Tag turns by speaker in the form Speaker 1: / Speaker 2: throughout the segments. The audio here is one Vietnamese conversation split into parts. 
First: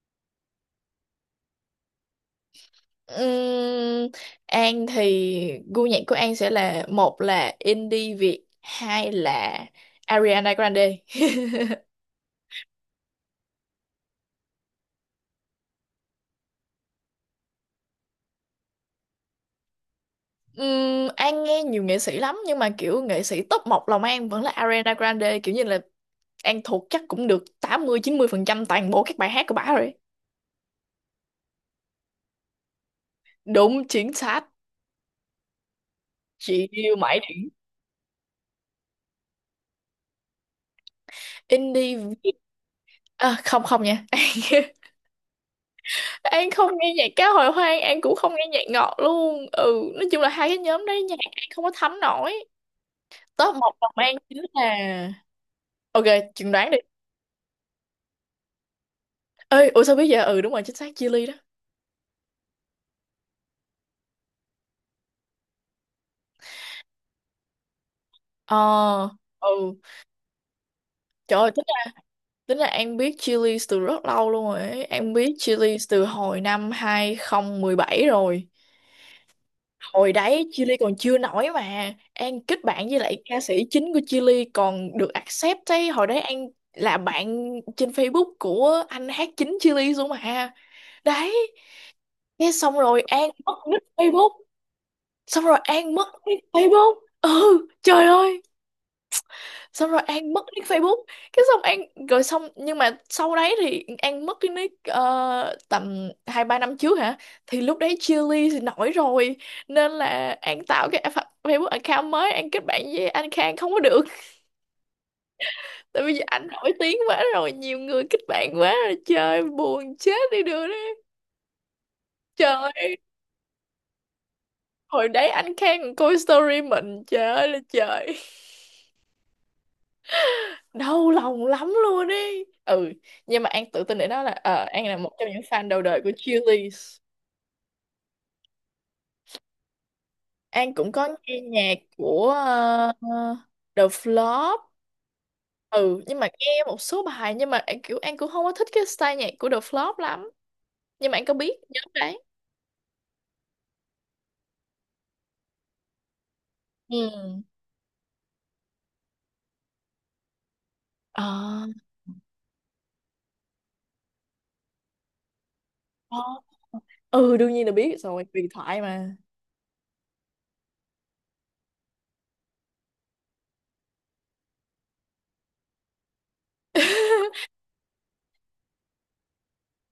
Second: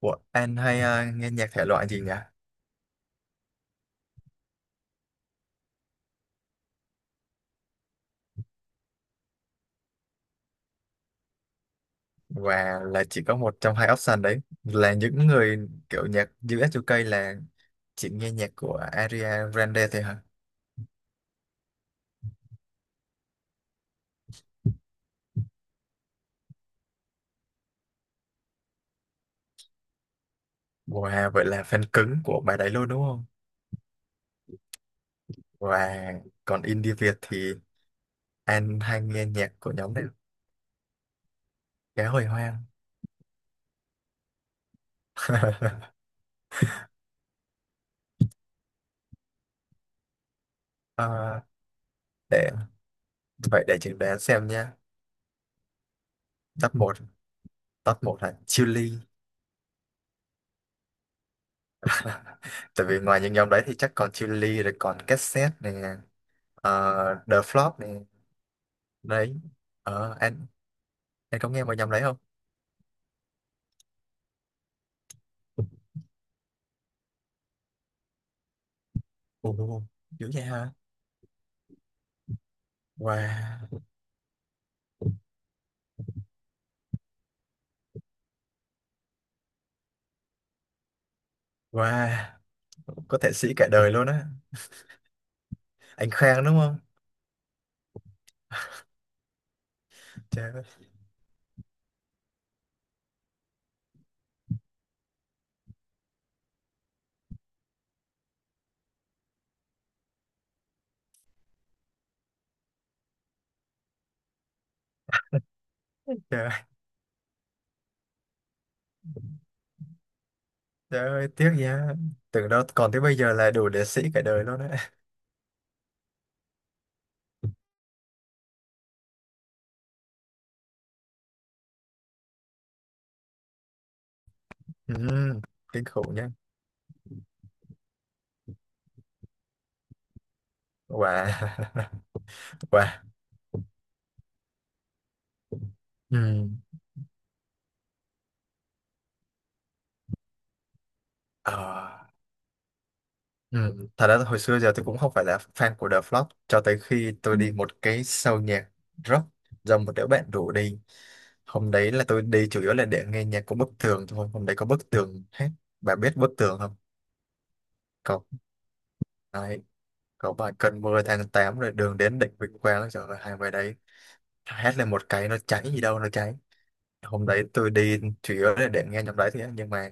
Speaker 1: Ủa, anh hay nghe nhạc thể loại gì nhỉ?
Speaker 2: Ừm, An thì gu nhạc của An sẽ là một là indie Việt, hai là Ariana Grande.
Speaker 1: Và là chỉ có một trong hai option đấy là những người kiểu nhạc US UK là chỉ nghe nhạc của Ariana Grande thôi hả?
Speaker 2: An nghe nhiều nghệ sĩ lắm, nhưng mà kiểu nghệ sĩ top một lòng An vẫn là Ariana Grande, kiểu như là An thuộc chắc cũng được tám mươi mươi chín mươi phần trăm toàn bộ các bài hát của bả rồi.
Speaker 1: Wow, vậy là fan cứng của bài đấy luôn đúng không?
Speaker 2: Đúng chính xác.
Speaker 1: Và còn
Speaker 2: Chị
Speaker 1: indie
Speaker 2: yêu
Speaker 1: Việt
Speaker 2: mãi
Speaker 1: thì anh hay nghe nhạc của nhóm này Cá Hồi
Speaker 2: indie
Speaker 1: Hoang.
Speaker 2: à, không không nha. An không nghe nhạc cá hồi hoang, An cũng không nghe nhạc ngọt luôn. Ừ, nói chung là hai cái nhóm đấy nhạc
Speaker 1: Ờ,
Speaker 2: An không có thấm nổi.
Speaker 1: để
Speaker 2: Top
Speaker 1: vậy
Speaker 2: một
Speaker 1: để
Speaker 2: lòng
Speaker 1: chừng
Speaker 2: An
Speaker 1: đoán
Speaker 2: chính
Speaker 1: xem nha.
Speaker 2: là... Ok, chừng đoán
Speaker 1: Top
Speaker 2: đi.
Speaker 1: một Top một là Chillies.
Speaker 2: Ơi, ủa sao biết vậy? Ừ đúng rồi, chính xác, chili đó.
Speaker 1: Tại vì ngoài những nhóm đấy thì chắc còn Chillies rồi còn Cassette nè, The Flop nè.
Speaker 2: ờ
Speaker 1: Đấy,
Speaker 2: ừ,
Speaker 1: ờ anh
Speaker 2: trời
Speaker 1: anh có
Speaker 2: ơi,
Speaker 1: nghe vào nhầm đấy không?
Speaker 2: tính là An biết chili từ rất lâu luôn rồi ấy. An biết chili từ hồi năm 2017 rồi.
Speaker 1: Ồ,
Speaker 2: Hồi
Speaker 1: dữ vậy
Speaker 2: đấy
Speaker 1: hả?
Speaker 2: chili còn chưa nổi mà An kết bạn với lại ca sĩ
Speaker 1: Wow,
Speaker 2: chính của chili còn được accept ấy. Hồi đấy An là bạn trên Facebook của anh hát chính chili luôn mà. Đấy.
Speaker 1: wow,
Speaker 2: Thế xong rồi
Speaker 1: có
Speaker 2: An
Speaker 1: thể sĩ
Speaker 2: mất
Speaker 1: cả
Speaker 2: nick
Speaker 1: đời luôn á.
Speaker 2: Facebook. Xong rồi An mất
Speaker 1: Anh Khang
Speaker 2: nick
Speaker 1: đúng không?
Speaker 2: Facebook. Ừ, trời ơi. Xong rồi An mất
Speaker 1: Trời ơi,
Speaker 2: nick Facebook. Cái xong An, rồi xong, nhưng mà sau đấy thì An mất cái nick, tầm hai ba năm trước hả, thì lúc đấy Chillies thì nổi rồi, nên là An tạo cái Facebook account mới. An kết bạn với anh Khang không có được, tại
Speaker 1: trời,
Speaker 2: vì anh
Speaker 1: ơi,
Speaker 2: nổi tiếng quá rồi, nhiều người kết bạn quá rồi, trời buồn chết đi được đấy.
Speaker 1: trời ơi tiếc nha. Tưởng đâu
Speaker 2: Trời
Speaker 1: còn
Speaker 2: ơi,
Speaker 1: tới bây giờ là đủ để sĩ cả đời luôn á.
Speaker 2: hồi đấy anh Khang coi story mình, trời ơi là trời, đau lòng lắm luôn đi. Ừ, nhưng mà An tự tin để nói là An
Speaker 1: Ừ,
Speaker 2: là một trong những fan đầu
Speaker 1: kinh
Speaker 2: đời của
Speaker 1: khủng nha.
Speaker 2: Chillies. An cũng có
Speaker 1: Wow.
Speaker 2: nghe nhạc của
Speaker 1: Wow.
Speaker 2: ờ, The Flop. Ừ, nhưng mà
Speaker 1: Ừ.
Speaker 2: nghe một số bài, nhưng mà kiểu An cũng không có thích cái style nhạc của The Flop lắm, nhưng mà An có biết nhóm
Speaker 1: Ờ.
Speaker 2: đấy.
Speaker 1: Ừ. Thật ra hồi xưa giờ tôi cũng không phải là fan của The Flock cho tới khi tôi
Speaker 2: Ừ.
Speaker 1: đi một cái show nhạc rock do một đứa bạn rủ đi.
Speaker 2: Ờ.
Speaker 1: Hôm đấy là tôi đi chủ yếu là để nghe nhạc của Bức Tường thôi. Hôm đấy có Bức Tường hết. Bà biết
Speaker 2: Ờ.
Speaker 1: Bức Tường không?
Speaker 2: Ừ, đương nhiên là biết
Speaker 1: Có,
Speaker 2: rồi, huyền thoại mà.
Speaker 1: đấy, có bài Cơn mưa tháng 8 rồi đường đến đỉnh Vinh Quang. Trời ơi, hai bài đấy hét lên một cái nó cháy gì đâu nó cháy. Hôm đấy tôi đi chủ yếu là để nghe nhóm đấy thôi á, nhưng mà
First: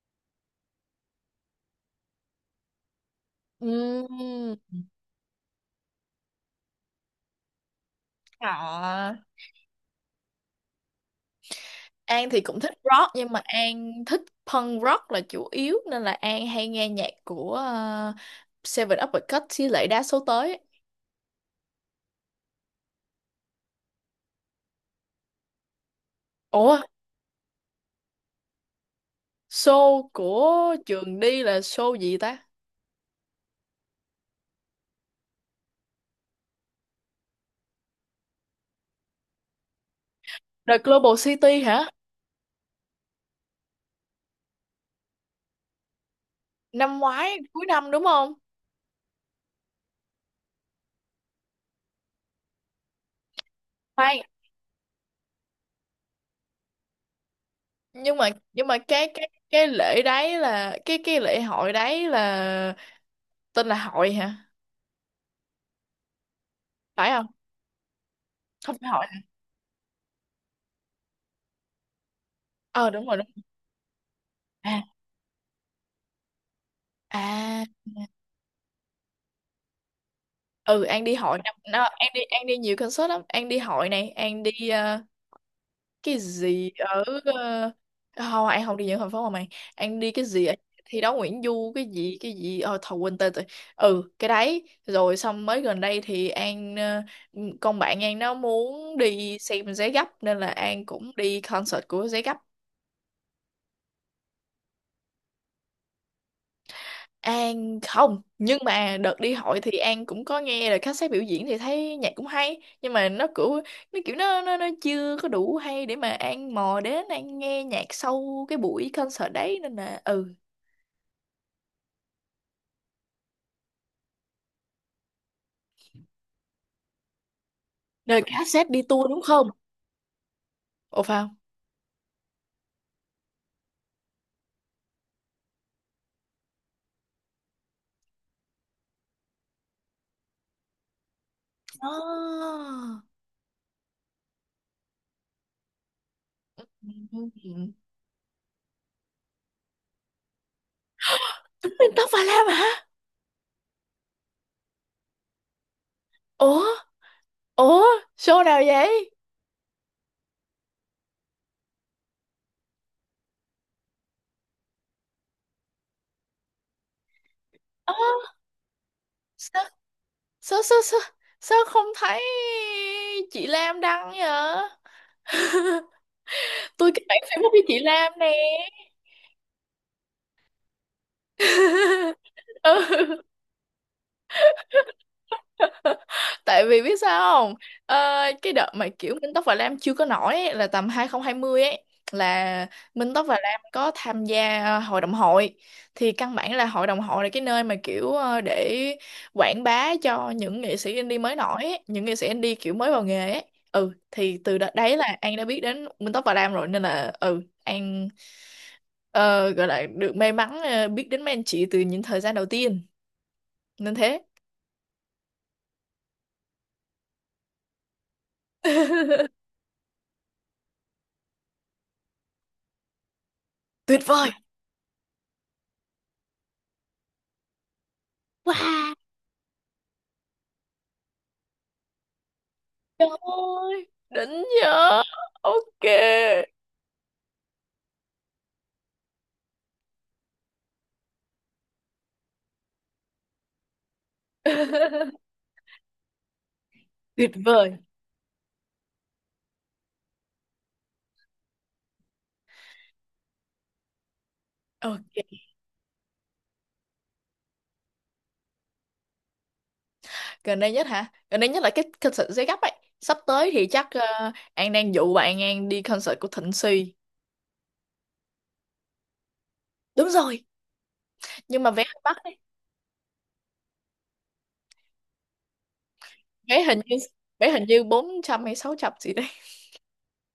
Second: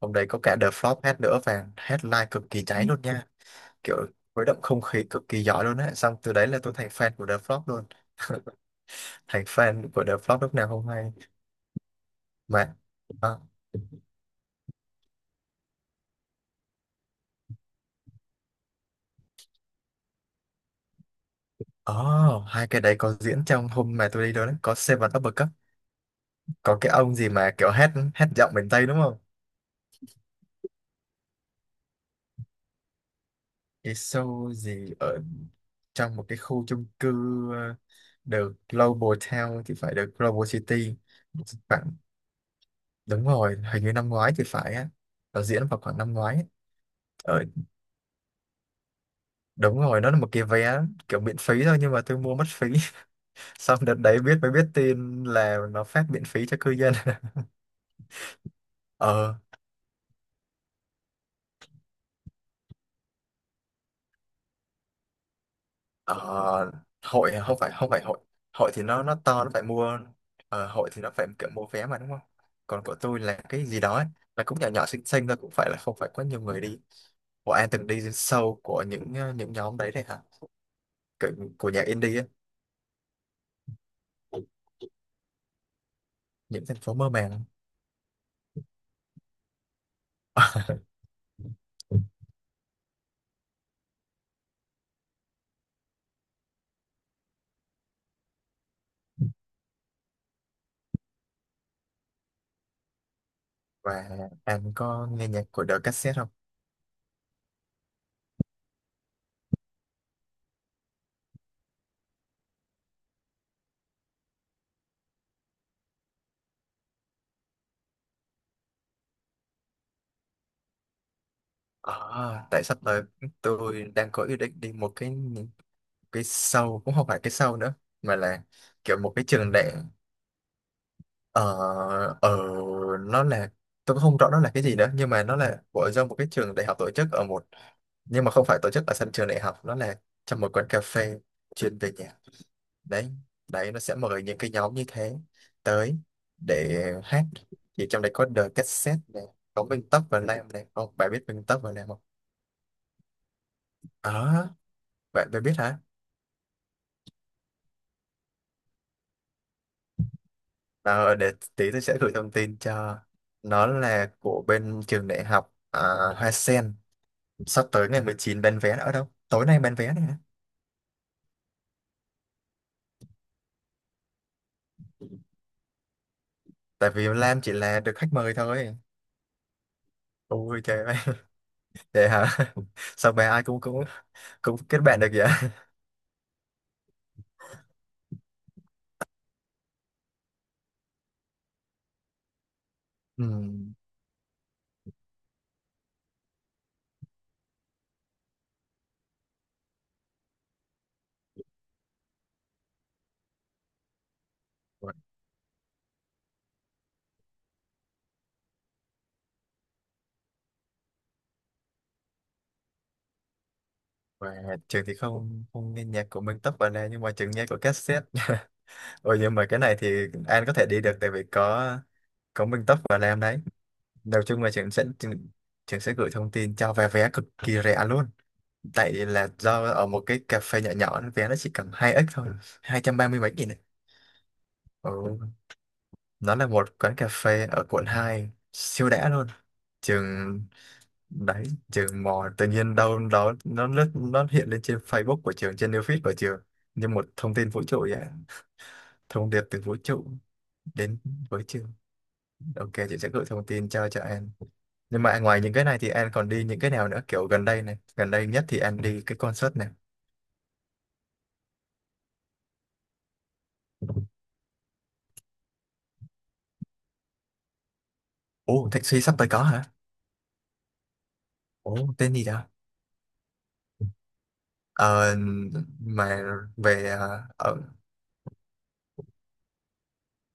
Speaker 1: hôm đấy có cả The Flock hát nữa và headline cực kỳ cháy luôn nha.
Speaker 2: Ừ.
Speaker 1: Kiểu khuấy động không khí cực kỳ giỏi luôn á, xong từ đấy là tôi thành fan của The Flock luôn,
Speaker 2: Hả?
Speaker 1: thành fan của The Flock lúc nào không hay.
Speaker 2: An thì cũng
Speaker 1: mà
Speaker 2: thích rock, nhưng mà
Speaker 1: à,
Speaker 2: An thích punk rock là chủ yếu, nên là An hay nghe nhạc của Seven Uppercut Cut với lại đa số tới.
Speaker 1: oh, hai cái đấy có diễn trong hôm mà tôi đi đó, đấy có Seven Upper Cup,
Speaker 2: Ủa,
Speaker 1: có cái ông gì mà kiểu hát hát giọng miền Tây đúng không?
Speaker 2: show của trường đi là show gì ta?
Speaker 1: Cái show gì ở trong một cái khu chung cư, ờ, The Global Town thì phải, The Global
Speaker 2: The
Speaker 1: City.
Speaker 2: Global City hả?
Speaker 1: Khoảng, đúng rồi hình như năm ngoái thì phải á, nó diễn vào khoảng năm ngoái ấy.
Speaker 2: Năm ngoái
Speaker 1: Ở,
Speaker 2: cuối năm đúng không?
Speaker 1: đúng rồi nó là một cái vé kiểu miễn phí thôi nhưng mà tôi mua mất phí, xong đợt đấy
Speaker 2: Khoan,
Speaker 1: biết mới biết tin là nó phát miễn phí cho cư dân.
Speaker 2: nhưng mà cái cái
Speaker 1: ờ
Speaker 2: cái lễ đấy là cái lễ hội đấy là tên là hội hả?
Speaker 1: ờ,
Speaker 2: Phải không?
Speaker 1: Hội không phải, không phải hội. Hội
Speaker 2: Không
Speaker 1: thì
Speaker 2: phải hội.
Speaker 1: nó
Speaker 2: Hả?
Speaker 1: to, nó phải mua. Hội thì nó phải kiểu mua vé mà đúng không, còn
Speaker 2: Ờ
Speaker 1: của
Speaker 2: đúng rồi,
Speaker 1: tôi là
Speaker 2: đúng.
Speaker 1: cái gì đó ấy, là cũng nhỏ
Speaker 2: À.
Speaker 1: nhỏ xinh xinh thôi, cũng phải là không phải quá nhiều người đi. Của
Speaker 2: À.
Speaker 1: An từng đi sâu của những những nhóm đấy đấy hả?
Speaker 2: Ừ, An đi
Speaker 1: của,
Speaker 2: hội năm
Speaker 1: của nhạc
Speaker 2: nó, An
Speaker 1: indie
Speaker 2: đi,
Speaker 1: ấy,
Speaker 2: An đi nhiều concert lắm, An đi hội này, An đi cái
Speaker 1: những
Speaker 2: gì
Speaker 1: thành phố
Speaker 2: ở
Speaker 1: mơ màng.
Speaker 2: không, An không đi những thành phố mà mày. An đi cái gì ở thi đấu Nguyễn Du, cái gì cái gì, thầu quên tên rồi. Ừ, cái đấy rồi xong mới gần đây thì An, con bạn An nó muốn đi xem Giấy Gấp nên là An cũng đi concert của Giấy Gấp.
Speaker 1: Và An có nghe nhạc của The Cassette không?
Speaker 2: An không, nhưng mà đợt đi hội thì An cũng có nghe là khách sếp biểu diễn thì thấy nhạc cũng hay, nhưng mà nó kiểu, nó kiểu, nó chưa có đủ hay để mà An mò đến An nghe nhạc sau cái buổi concert đấy, nên là ừ.
Speaker 1: À, tại sắp tới tôi đang có ý định đi một cái sau cũng không phải cái sau nữa mà
Speaker 2: Nên là
Speaker 1: là
Speaker 2: cassette đi
Speaker 1: kiểu
Speaker 2: tour
Speaker 1: một
Speaker 2: đúng
Speaker 1: cái
Speaker 2: không?
Speaker 1: trường đại,
Speaker 2: Ồ, phải không?
Speaker 1: ở, ở, nó là, tôi cũng không rõ nó là cái gì nữa nhưng mà nó là của do một cái trường đại học tổ chức ở một, nhưng mà không phải tổ chức ở sân trường đại học, nó là trong một quán cà phê chuyên về nhạc
Speaker 2: Oh.
Speaker 1: đấy. Đấy nó sẽ mời những cái nhóm như thế tới để hát, thì trong đấy có The Cassette này, có Vinh Tóc và Lam này, không bạn biết Vinh Tóc
Speaker 2: Tuấn
Speaker 1: và Lam
Speaker 2: Minh
Speaker 1: không?
Speaker 2: Tóc Và Lam hả?
Speaker 1: À, bạn bạn biết hả?
Speaker 2: Ủa Ủa, show nào vậy?
Speaker 1: Ờ, để tí tôi sẽ gửi thông tin cho. Nó là của bên trường đại học Hoa Sen. Sắp tới
Speaker 2: Ơ,
Speaker 1: ngày 19 bán vé, nữa đâu tối nay
Speaker 2: sao,
Speaker 1: bán vé này.
Speaker 2: sao sao sao, sao không thấy chị Lam đăng vậy? Tôi
Speaker 1: Tại
Speaker 2: kết
Speaker 1: vì
Speaker 2: bạn
Speaker 1: Lam
Speaker 2: Facebook
Speaker 1: chỉ
Speaker 2: với chị
Speaker 1: là được
Speaker 2: Lam
Speaker 1: khách
Speaker 2: nè.
Speaker 1: mời thôi. Ôi trời ơi. Vậy hả. Sao
Speaker 2: Ừ.
Speaker 1: bé ai cũng cũng cũng kết bạn được vậy.
Speaker 2: Tại vì biết sao không, ờ, cái đợt mà kiểu Minh Tóc và Lam chưa có nổi ấy, là tầm 2020 ấy, là Minh
Speaker 1: Ừ.
Speaker 2: Tóc và Lam có tham gia hội đồng hội, thì căn bản là hội đồng hội là cái nơi mà kiểu để quảng bá cho những nghệ sĩ indie mới nổi ấy, những nghệ sĩ indie kiểu mới vào nghề ấy. Ừ, thì từ đợt
Speaker 1: và,
Speaker 2: đấy là An đã biết đến Minh Tóc và Lam rồi, nên là ừ, An ờ, gọi là được may mắn, biết đến mấy anh chị từ những thời gian đầu tiên nên thế.
Speaker 1: và trường thì không, không nghe nhạc của Minh Tốc vào đây nhưng mà trường nghe của cassette. Ôi nhưng mà cái này thì An có thể đi được tại vì có Minh Tốc và Lam đấy.
Speaker 2: Tuyệt
Speaker 1: Đầu
Speaker 2: vời.
Speaker 1: chung là trường sẽ trường sẽ gửi thông tin cho. Vé vé cực kỳ rẻ luôn, tại
Speaker 2: Wow.
Speaker 1: là do ở một cái cà phê nhỏ nhỏ, nó vé nó chỉ cầm hai x thôi, hai trăm
Speaker 2: Trời
Speaker 1: ba mươi mấy nghìn này.
Speaker 2: ơi, đỉnh nhờ.
Speaker 1: Ừ.
Speaker 2: Ok.
Speaker 1: Nó là một quán cà phê ở quận 2 siêu đã luôn. Trường, đấy, trường mò tự nhiên đâu đó, nó lướt nó hiện lên trên Facebook của trường, trên new feed của trường như một
Speaker 2: Tuyệt
Speaker 1: thông tin vũ
Speaker 2: vời.
Speaker 1: trụ vậy, thông điệp từ vũ trụ đến với trường. Ok, chị sẽ gửi thông tin cho An. Nhưng mà
Speaker 2: Ok.
Speaker 1: ngoài những cái này thì An còn đi những cái nào nữa, kiểu gần đây này, gần đây nhất thì An đi cái concert này?
Speaker 2: Gần đây nhất hả? Gần đây nhất là cái concert giấy gấp ấy. Sắp tới thì chắc An đang dụ bạn An đi concert của Thịnh Suy.
Speaker 1: Ồ, Thịnh Suy sắp tới có hả?
Speaker 2: Đúng rồi. Nhưng mà vé
Speaker 1: Ồ,
Speaker 2: hơi
Speaker 1: tên
Speaker 2: mắc
Speaker 1: gì
Speaker 2: đấy.
Speaker 1: đó. Ờ, mà
Speaker 2: Vé hình
Speaker 1: về,
Speaker 2: như Vé
Speaker 1: ở,
Speaker 2: hình như 400 hay 600 gì đấy.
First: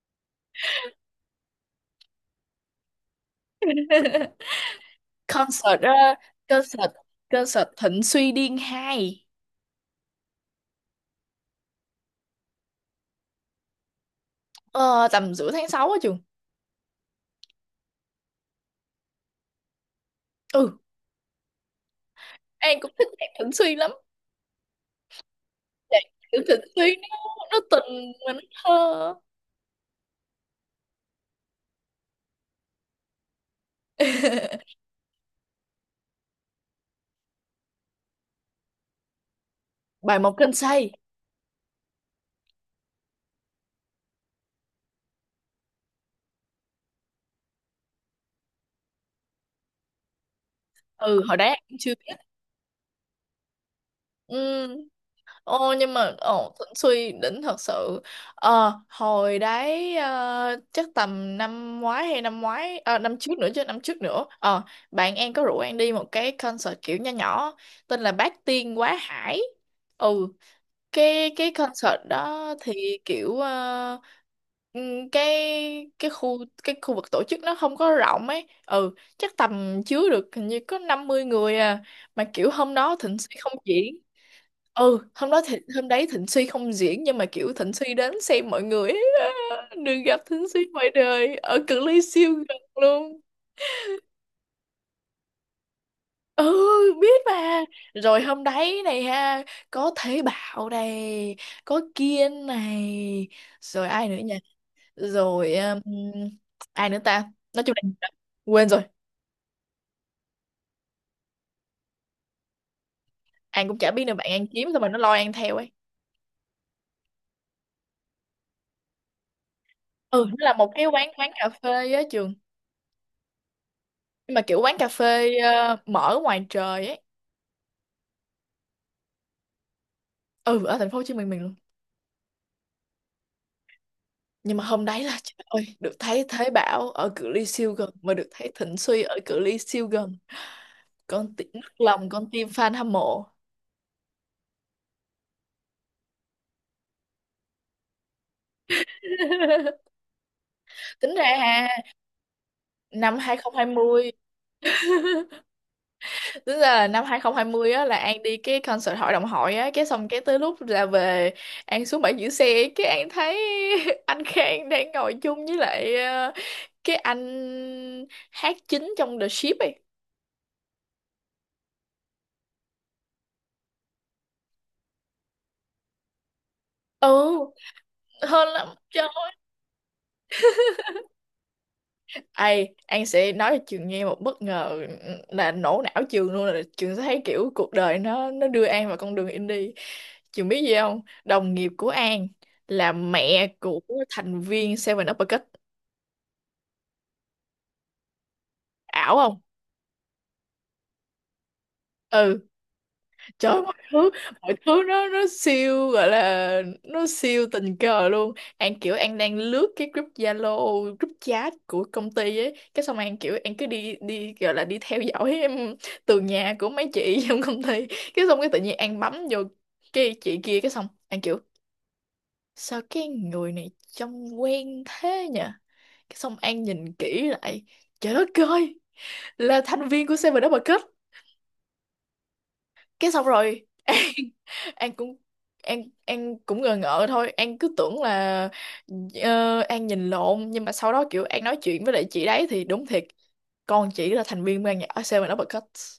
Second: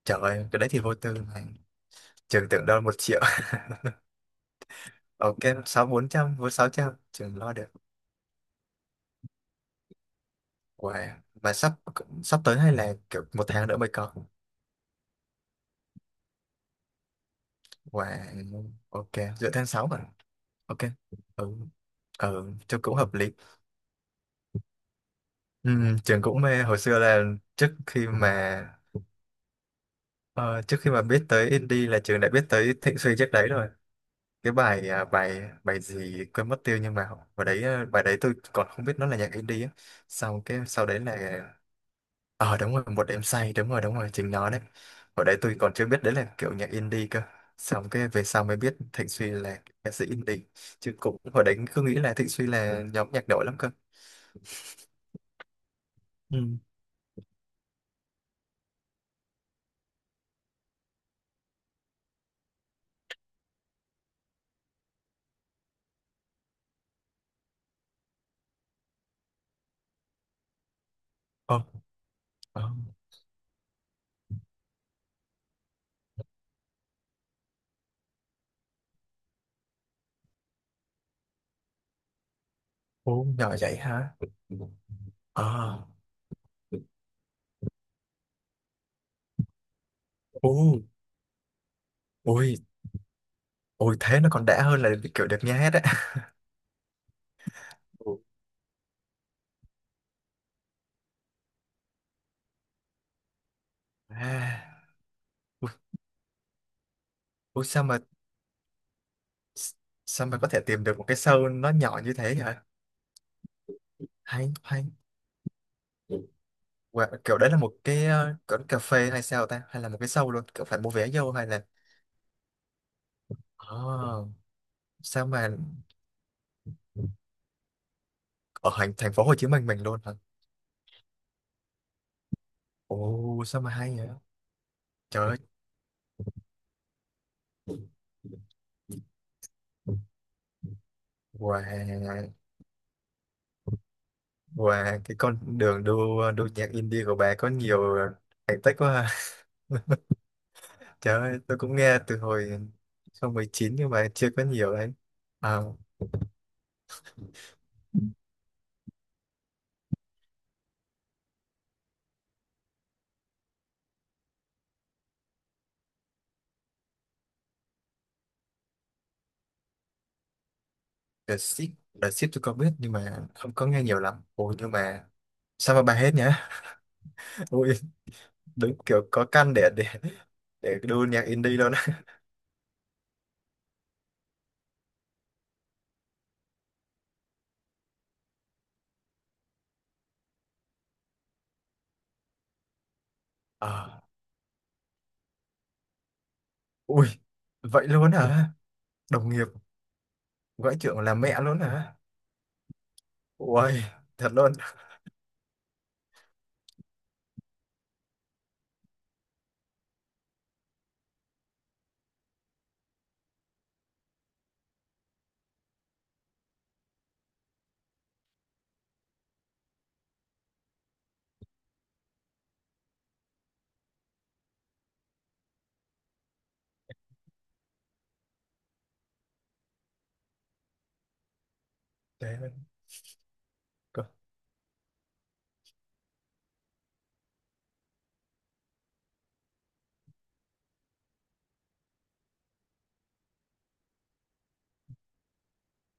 Speaker 1: trời ơi, cái đấy thì vô tư mà, trường tưởng đâu một triệu. Ok,
Speaker 2: Concert
Speaker 1: bốn
Speaker 2: ờ,
Speaker 1: trăm, sáu
Speaker 2: concert
Speaker 1: trăm trường lo
Speaker 2: concert
Speaker 1: được.
Speaker 2: Thịnh Suy Điên 2.
Speaker 1: Wow. Mà sắp sắp tới hay là kiểu một tháng nữa mới có?
Speaker 2: Ờ, Tầm giữa tháng 6 á trường.
Speaker 1: Wow. Ok, giữa tháng 6 mà.
Speaker 2: Ừ,
Speaker 1: Ok. Ừ. Ừ
Speaker 2: An
Speaker 1: trường
Speaker 2: cũng
Speaker 1: cũng
Speaker 2: thích
Speaker 1: hợp
Speaker 2: nhạc
Speaker 1: lý.
Speaker 2: Thịnh Suy lắm.
Speaker 1: Trường
Speaker 2: Kiểu
Speaker 1: cũng
Speaker 2: thịnh
Speaker 1: mê hồi
Speaker 2: Thúy
Speaker 1: xưa
Speaker 2: nó
Speaker 1: là,
Speaker 2: nó
Speaker 1: trước khi
Speaker 2: tình mà nó
Speaker 1: mà
Speaker 2: thơ.
Speaker 1: ờ, trước khi mà biết tới indie là trường đã biết tới Thịnh Suy trước đấy rồi. Cái bài à, bài bài gì quên mất tiêu nhưng mà bài đấy, bài đấy tôi còn không biết nó là nhạc indie á.
Speaker 2: Bài một
Speaker 1: Sau
Speaker 2: trên
Speaker 1: cái sau
Speaker 2: say.
Speaker 1: đấy là, ờ đúng rồi một đêm say, đúng rồi chính nó đấy. Hồi đấy tôi còn chưa biết đấy là kiểu nhạc indie cơ, xong cái về sau mới biết Thịnh Suy là ca sĩ indie, chứ cũng
Speaker 2: Ừ hồi
Speaker 1: hồi
Speaker 2: đó
Speaker 1: đấy
Speaker 2: em
Speaker 1: cứ
Speaker 2: chưa
Speaker 1: nghĩ
Speaker 2: biết.
Speaker 1: là Thịnh Suy là nhóm nhạc nổi lắm cơ.
Speaker 2: Ừ. Ô, nhưng mà ồ
Speaker 1: Ừ.
Speaker 2: Thịnh Suy đỉnh thật sự. Hồi đấy, chắc tầm năm ngoái hay năm ngoái, năm trước nữa, chứ năm trước nữa, bạn em có rủ em đi một cái concert kiểu nho nhỏ tên là Bát Tiên Quá Hải. Ừ, cái
Speaker 1: ờ
Speaker 2: concert đó
Speaker 1: ờ
Speaker 2: thì kiểu, cái khu, cái khu vực tổ chức nó không có rộng ấy. Ừ, chắc tầm chứa được hình như có 50 người à, mà kiểu hôm đó Thịnh
Speaker 1: Ồ
Speaker 2: Suy không
Speaker 1: nhỏ vậy
Speaker 2: diễn.
Speaker 1: hả?
Speaker 2: Ừ, hôm đó thì
Speaker 1: Ờ.
Speaker 2: hôm đấy Thịnh Suy không diễn, nhưng mà kiểu Thịnh Suy đến xem mọi người ấy. Đừng gặp Thịnh
Speaker 1: Ồ.
Speaker 2: Suy ngoài đời ở cự ly siêu
Speaker 1: Ôi,
Speaker 2: gần luôn.
Speaker 1: ôi thế nó còn đã hơn là kiểu được nghe hết á.
Speaker 2: Ừ biết mà.
Speaker 1: Ồ.
Speaker 2: Rồi hôm đấy này ha, có Thế Bảo này, có Kiên này, rồi ai nữa nhỉ,
Speaker 1: À,
Speaker 2: rồi ai nữa ta, nói
Speaker 1: ôi
Speaker 2: chung
Speaker 1: sao
Speaker 2: là
Speaker 1: mà,
Speaker 2: quên rồi.
Speaker 1: S- sao mà có thể tìm được một cái show nó nhỏ như thế vậy?
Speaker 2: An cũng chả biết nữa, bạn An
Speaker 1: Hay,
Speaker 2: kiếm xong rồi
Speaker 1: hay.
Speaker 2: nó lôi An theo ấy.
Speaker 1: Wow, kiểu đấy là một cái kiểu cà phê hay sao ta, hay là một cái
Speaker 2: Ừ,
Speaker 1: show
Speaker 2: nó
Speaker 1: luôn
Speaker 2: là
Speaker 1: kiểu
Speaker 2: một
Speaker 1: phải
Speaker 2: cái
Speaker 1: mua vé
Speaker 2: quán quán
Speaker 1: vô hay
Speaker 2: cà
Speaker 1: là?
Speaker 2: phê á trường.
Speaker 1: Oh,
Speaker 2: Nhưng mà kiểu quán cà
Speaker 1: sao
Speaker 2: phê
Speaker 1: mà
Speaker 2: mở ngoài trời ấy.
Speaker 1: ở thành thành phố Hồ Chí Minh mình luôn hả?
Speaker 2: Ừ ở thành phố Hồ Chí Minh mình luôn.
Speaker 1: Ồ sao mà hay vậy.
Speaker 2: Nhưng mà hôm đấy là
Speaker 1: Trời
Speaker 2: trời
Speaker 1: ơi.
Speaker 2: ơi, được thấy Thế Bảo ở cự ly siêu gần, mà được thấy Thịnh Suy ở cự ly siêu gần, con tim nức lòng, con
Speaker 1: Wow.
Speaker 2: tim fan hâm mộ.
Speaker 1: Wow cái con đường đua đua nhạc indie của bà có nhiều thành tích quá ha.
Speaker 2: Tính
Speaker 1: Trời
Speaker 2: ra
Speaker 1: ơi tôi
Speaker 2: ha,
Speaker 1: cũng nghe từ hồi hai
Speaker 2: năm
Speaker 1: không một chín nhưng
Speaker 2: 2020.
Speaker 1: mà chưa có nhiều đấy. à,
Speaker 2: Tính ra là năm 2020 á, là An đi cái concert hội đồng hội á, cái xong cái tới lúc ra về An xuống bãi giữ xe cái An thấy anh Khang đang ngồi chung với lại, cái anh hát chính trong The Ship ấy.
Speaker 1: The Ship, The Ship tôi có biết nhưng mà không có nghe nhiều lắm. Ôi nhưng mà sao mà bà hết nhá.
Speaker 2: Ừ
Speaker 1: Ui,
Speaker 2: hơn lắm
Speaker 1: đúng
Speaker 2: chứ.
Speaker 1: kiểu có căn để đu nhạc indie luôn á.
Speaker 2: Ai, An sẽ nói cho Trường nghe một bất ngờ là nổ não Trường luôn, là Trường sẽ thấy kiểu cuộc đời nó đưa An vào con đường indie. Trường biết gì không? Đồng nghiệp của An là mẹ của
Speaker 1: Ờ.
Speaker 2: thành viên Seven Uppercut.
Speaker 1: Ui vậy luôn hả?
Speaker 2: Ảo
Speaker 1: Đồng
Speaker 2: không?
Speaker 1: nghiệp gọi trưởng là mẹ luôn hả?
Speaker 2: Ừ, trời ơi,
Speaker 1: Ui thật luôn.
Speaker 2: mọi thứ nó siêu, gọi là nó siêu tình cờ luôn. An kiểu An đang lướt cái group Zalo, group chat của công ty ấy, cái xong An kiểu An cứ đi đi, gọi là đi theo dõi em từ nhà của mấy chị trong công ty, cái xong cái tự nhiên An bấm vô cái chị kia, cái xong An kiểu sao cái người này trông quen thế nhỉ, cái xong An nhìn kỹ lại, trời đất ơi, là thành viên của Seven Double Cup.
Speaker 1: Đấy
Speaker 2: Cái xong rồi, An
Speaker 1: có-
Speaker 2: An cũng An cũng ngờ ngợ thôi, An cứ tưởng là An nhìn lộn, nhưng mà sau đó kiểu An nói chuyện với lại chị đấy thì đúng thiệt, con chỉ là thành viên ban nhạc Seven Uppercuts.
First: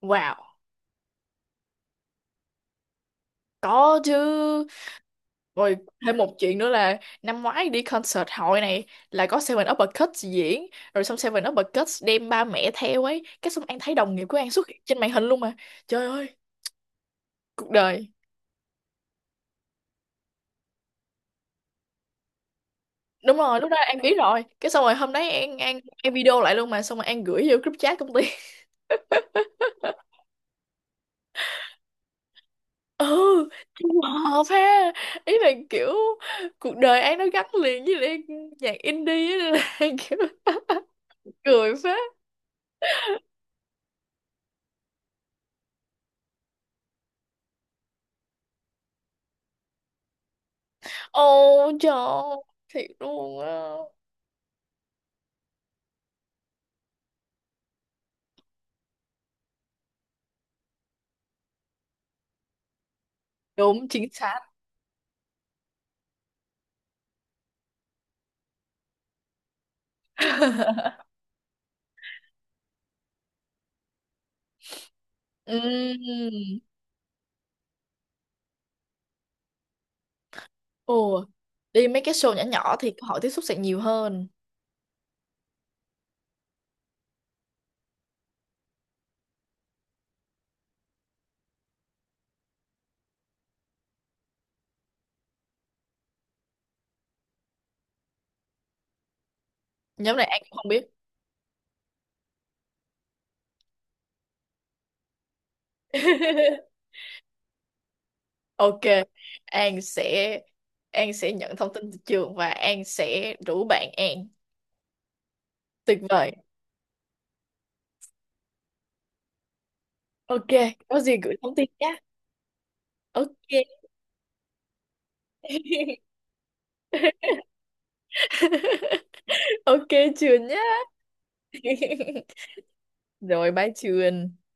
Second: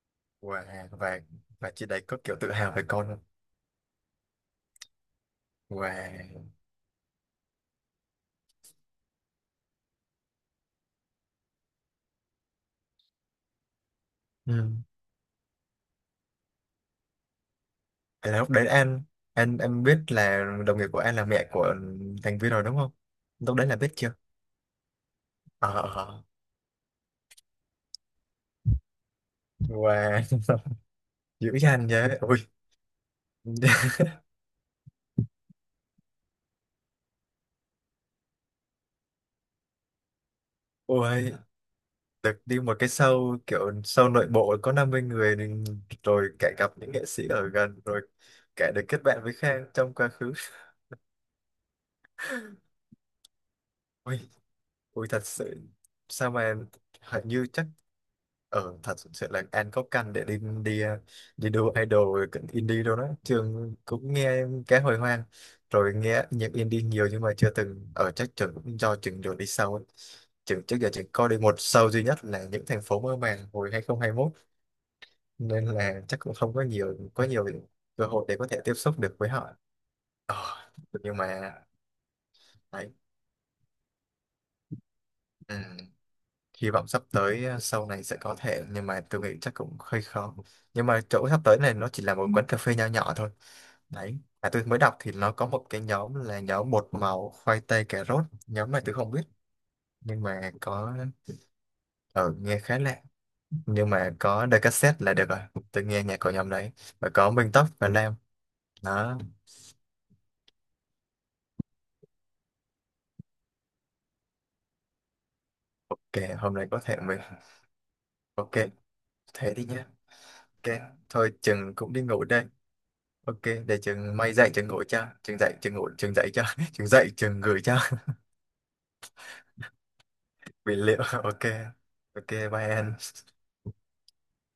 Speaker 2: Wow.
Speaker 1: wow. Và chị đấy có kiểu tự hào về con không?
Speaker 2: Có chứ. Rồi, thêm một
Speaker 1: Wow.
Speaker 2: chuyện nữa là năm ngoái đi concert hội này, là có Seven Uppercuts diễn, rồi xong Seven Uppercuts đem ba mẹ theo ấy, cái xong An thấy đồng nghiệp của An xuất
Speaker 1: Ừ.
Speaker 2: hiện trên màn hình luôn mà. Trời ơi, cuộc đời.
Speaker 1: Thế là lúc đấy An, em biết là đồng nghiệp của An là mẹ của thành viên rồi đúng không?
Speaker 2: Đúng
Speaker 1: Lúc
Speaker 2: rồi,
Speaker 1: đấy
Speaker 2: lúc đó
Speaker 1: là biết
Speaker 2: An
Speaker 1: chưa?
Speaker 2: biết rồi, cái xong rồi hôm đấy
Speaker 1: Ờ.
Speaker 2: An
Speaker 1: Ờ.
Speaker 2: video lại luôn mà, xong rồi An gửi vô group chat công ty.
Speaker 1: Wow. Dữ dằn nhé. Ôi.
Speaker 2: Ừ trùng hợp ha, ý là kiểu cuộc đời An nó gắn liền với lại nhạc indie á, nên là An kiểu
Speaker 1: Ôi
Speaker 2: cười phết.
Speaker 1: được đi một cái show kiểu show nội bộ có 50 người thì, rồi cả gặp những nghệ sĩ ở gần rồi, cả được kết bạn với Khang trong quá khứ.
Speaker 2: Ô trời ơi, thiệt luôn á.
Speaker 1: Ôi. Ui thật sự, sao mà, hình như chắc ở thật sự là An có căn để đi đi đi đua idol cận indie đâu đó. Trường
Speaker 2: Đúng chính
Speaker 1: cũng
Speaker 2: xác.
Speaker 1: nghe cái hồi hoang rồi nghe nhạc indie nhiều nhưng mà chưa từng ở, chắc trường cũng do trường đường đi sau ấy. Trường trước giờ trường có đi một show duy nhất là những thành phố mơ màng hồi 2021 nên là chắc
Speaker 2: Ừm.
Speaker 1: cũng không có có nhiều cơ hội để có thể tiếp xúc được với họ. Ờ, nhưng
Speaker 2: Ồ
Speaker 1: mà
Speaker 2: đi mấy cái show nhỏ nhỏ thì
Speaker 1: đấy,
Speaker 2: cơ hội tiếp xúc sẽ nhiều hơn.
Speaker 1: ừ. Hy vọng sắp tới sau này sẽ có thể nhưng mà tôi nghĩ chắc cũng hơi khó, nhưng mà chỗ sắp tới này nó chỉ là một quán cà phê nho nhỏ thôi. Đấy mà tôi mới đọc thì nó có một cái nhóm là nhóm bột màu khoai tây cà rốt, nhóm này tôi không biết.
Speaker 2: Nhóm
Speaker 1: Nhưng
Speaker 2: này An
Speaker 1: mà
Speaker 2: cũng không biết.
Speaker 1: có, ở nghe khá lạ, nhưng mà có đôi cassette là được rồi, tôi nghe nhạc của nhóm đấy, và có Minh Tóc và Nam
Speaker 2: Ok,
Speaker 1: đó.
Speaker 2: An sẽ An sẽ nhận thông tin từ trường và An sẽ rủ bạn An. Tuyệt
Speaker 1: Ok
Speaker 2: vời.
Speaker 1: hôm nay có thể mình, ok thế đi nhé.
Speaker 2: Ok,
Speaker 1: Ok,
Speaker 2: có gì
Speaker 1: thôi
Speaker 2: gửi thông tin
Speaker 1: chừng cũng
Speaker 2: nhé.
Speaker 1: đi ngủ đây. Ok,
Speaker 2: Ok.
Speaker 1: để trường may dạy trường ngồi cho, trường dạy trường ngồi, trường dạy cho, trường dạy trường gửi cho.
Speaker 2: Ok Trường nhá.
Speaker 1: Bị liệu, ok. Ok bye em.
Speaker 2: Rồi bye Trường.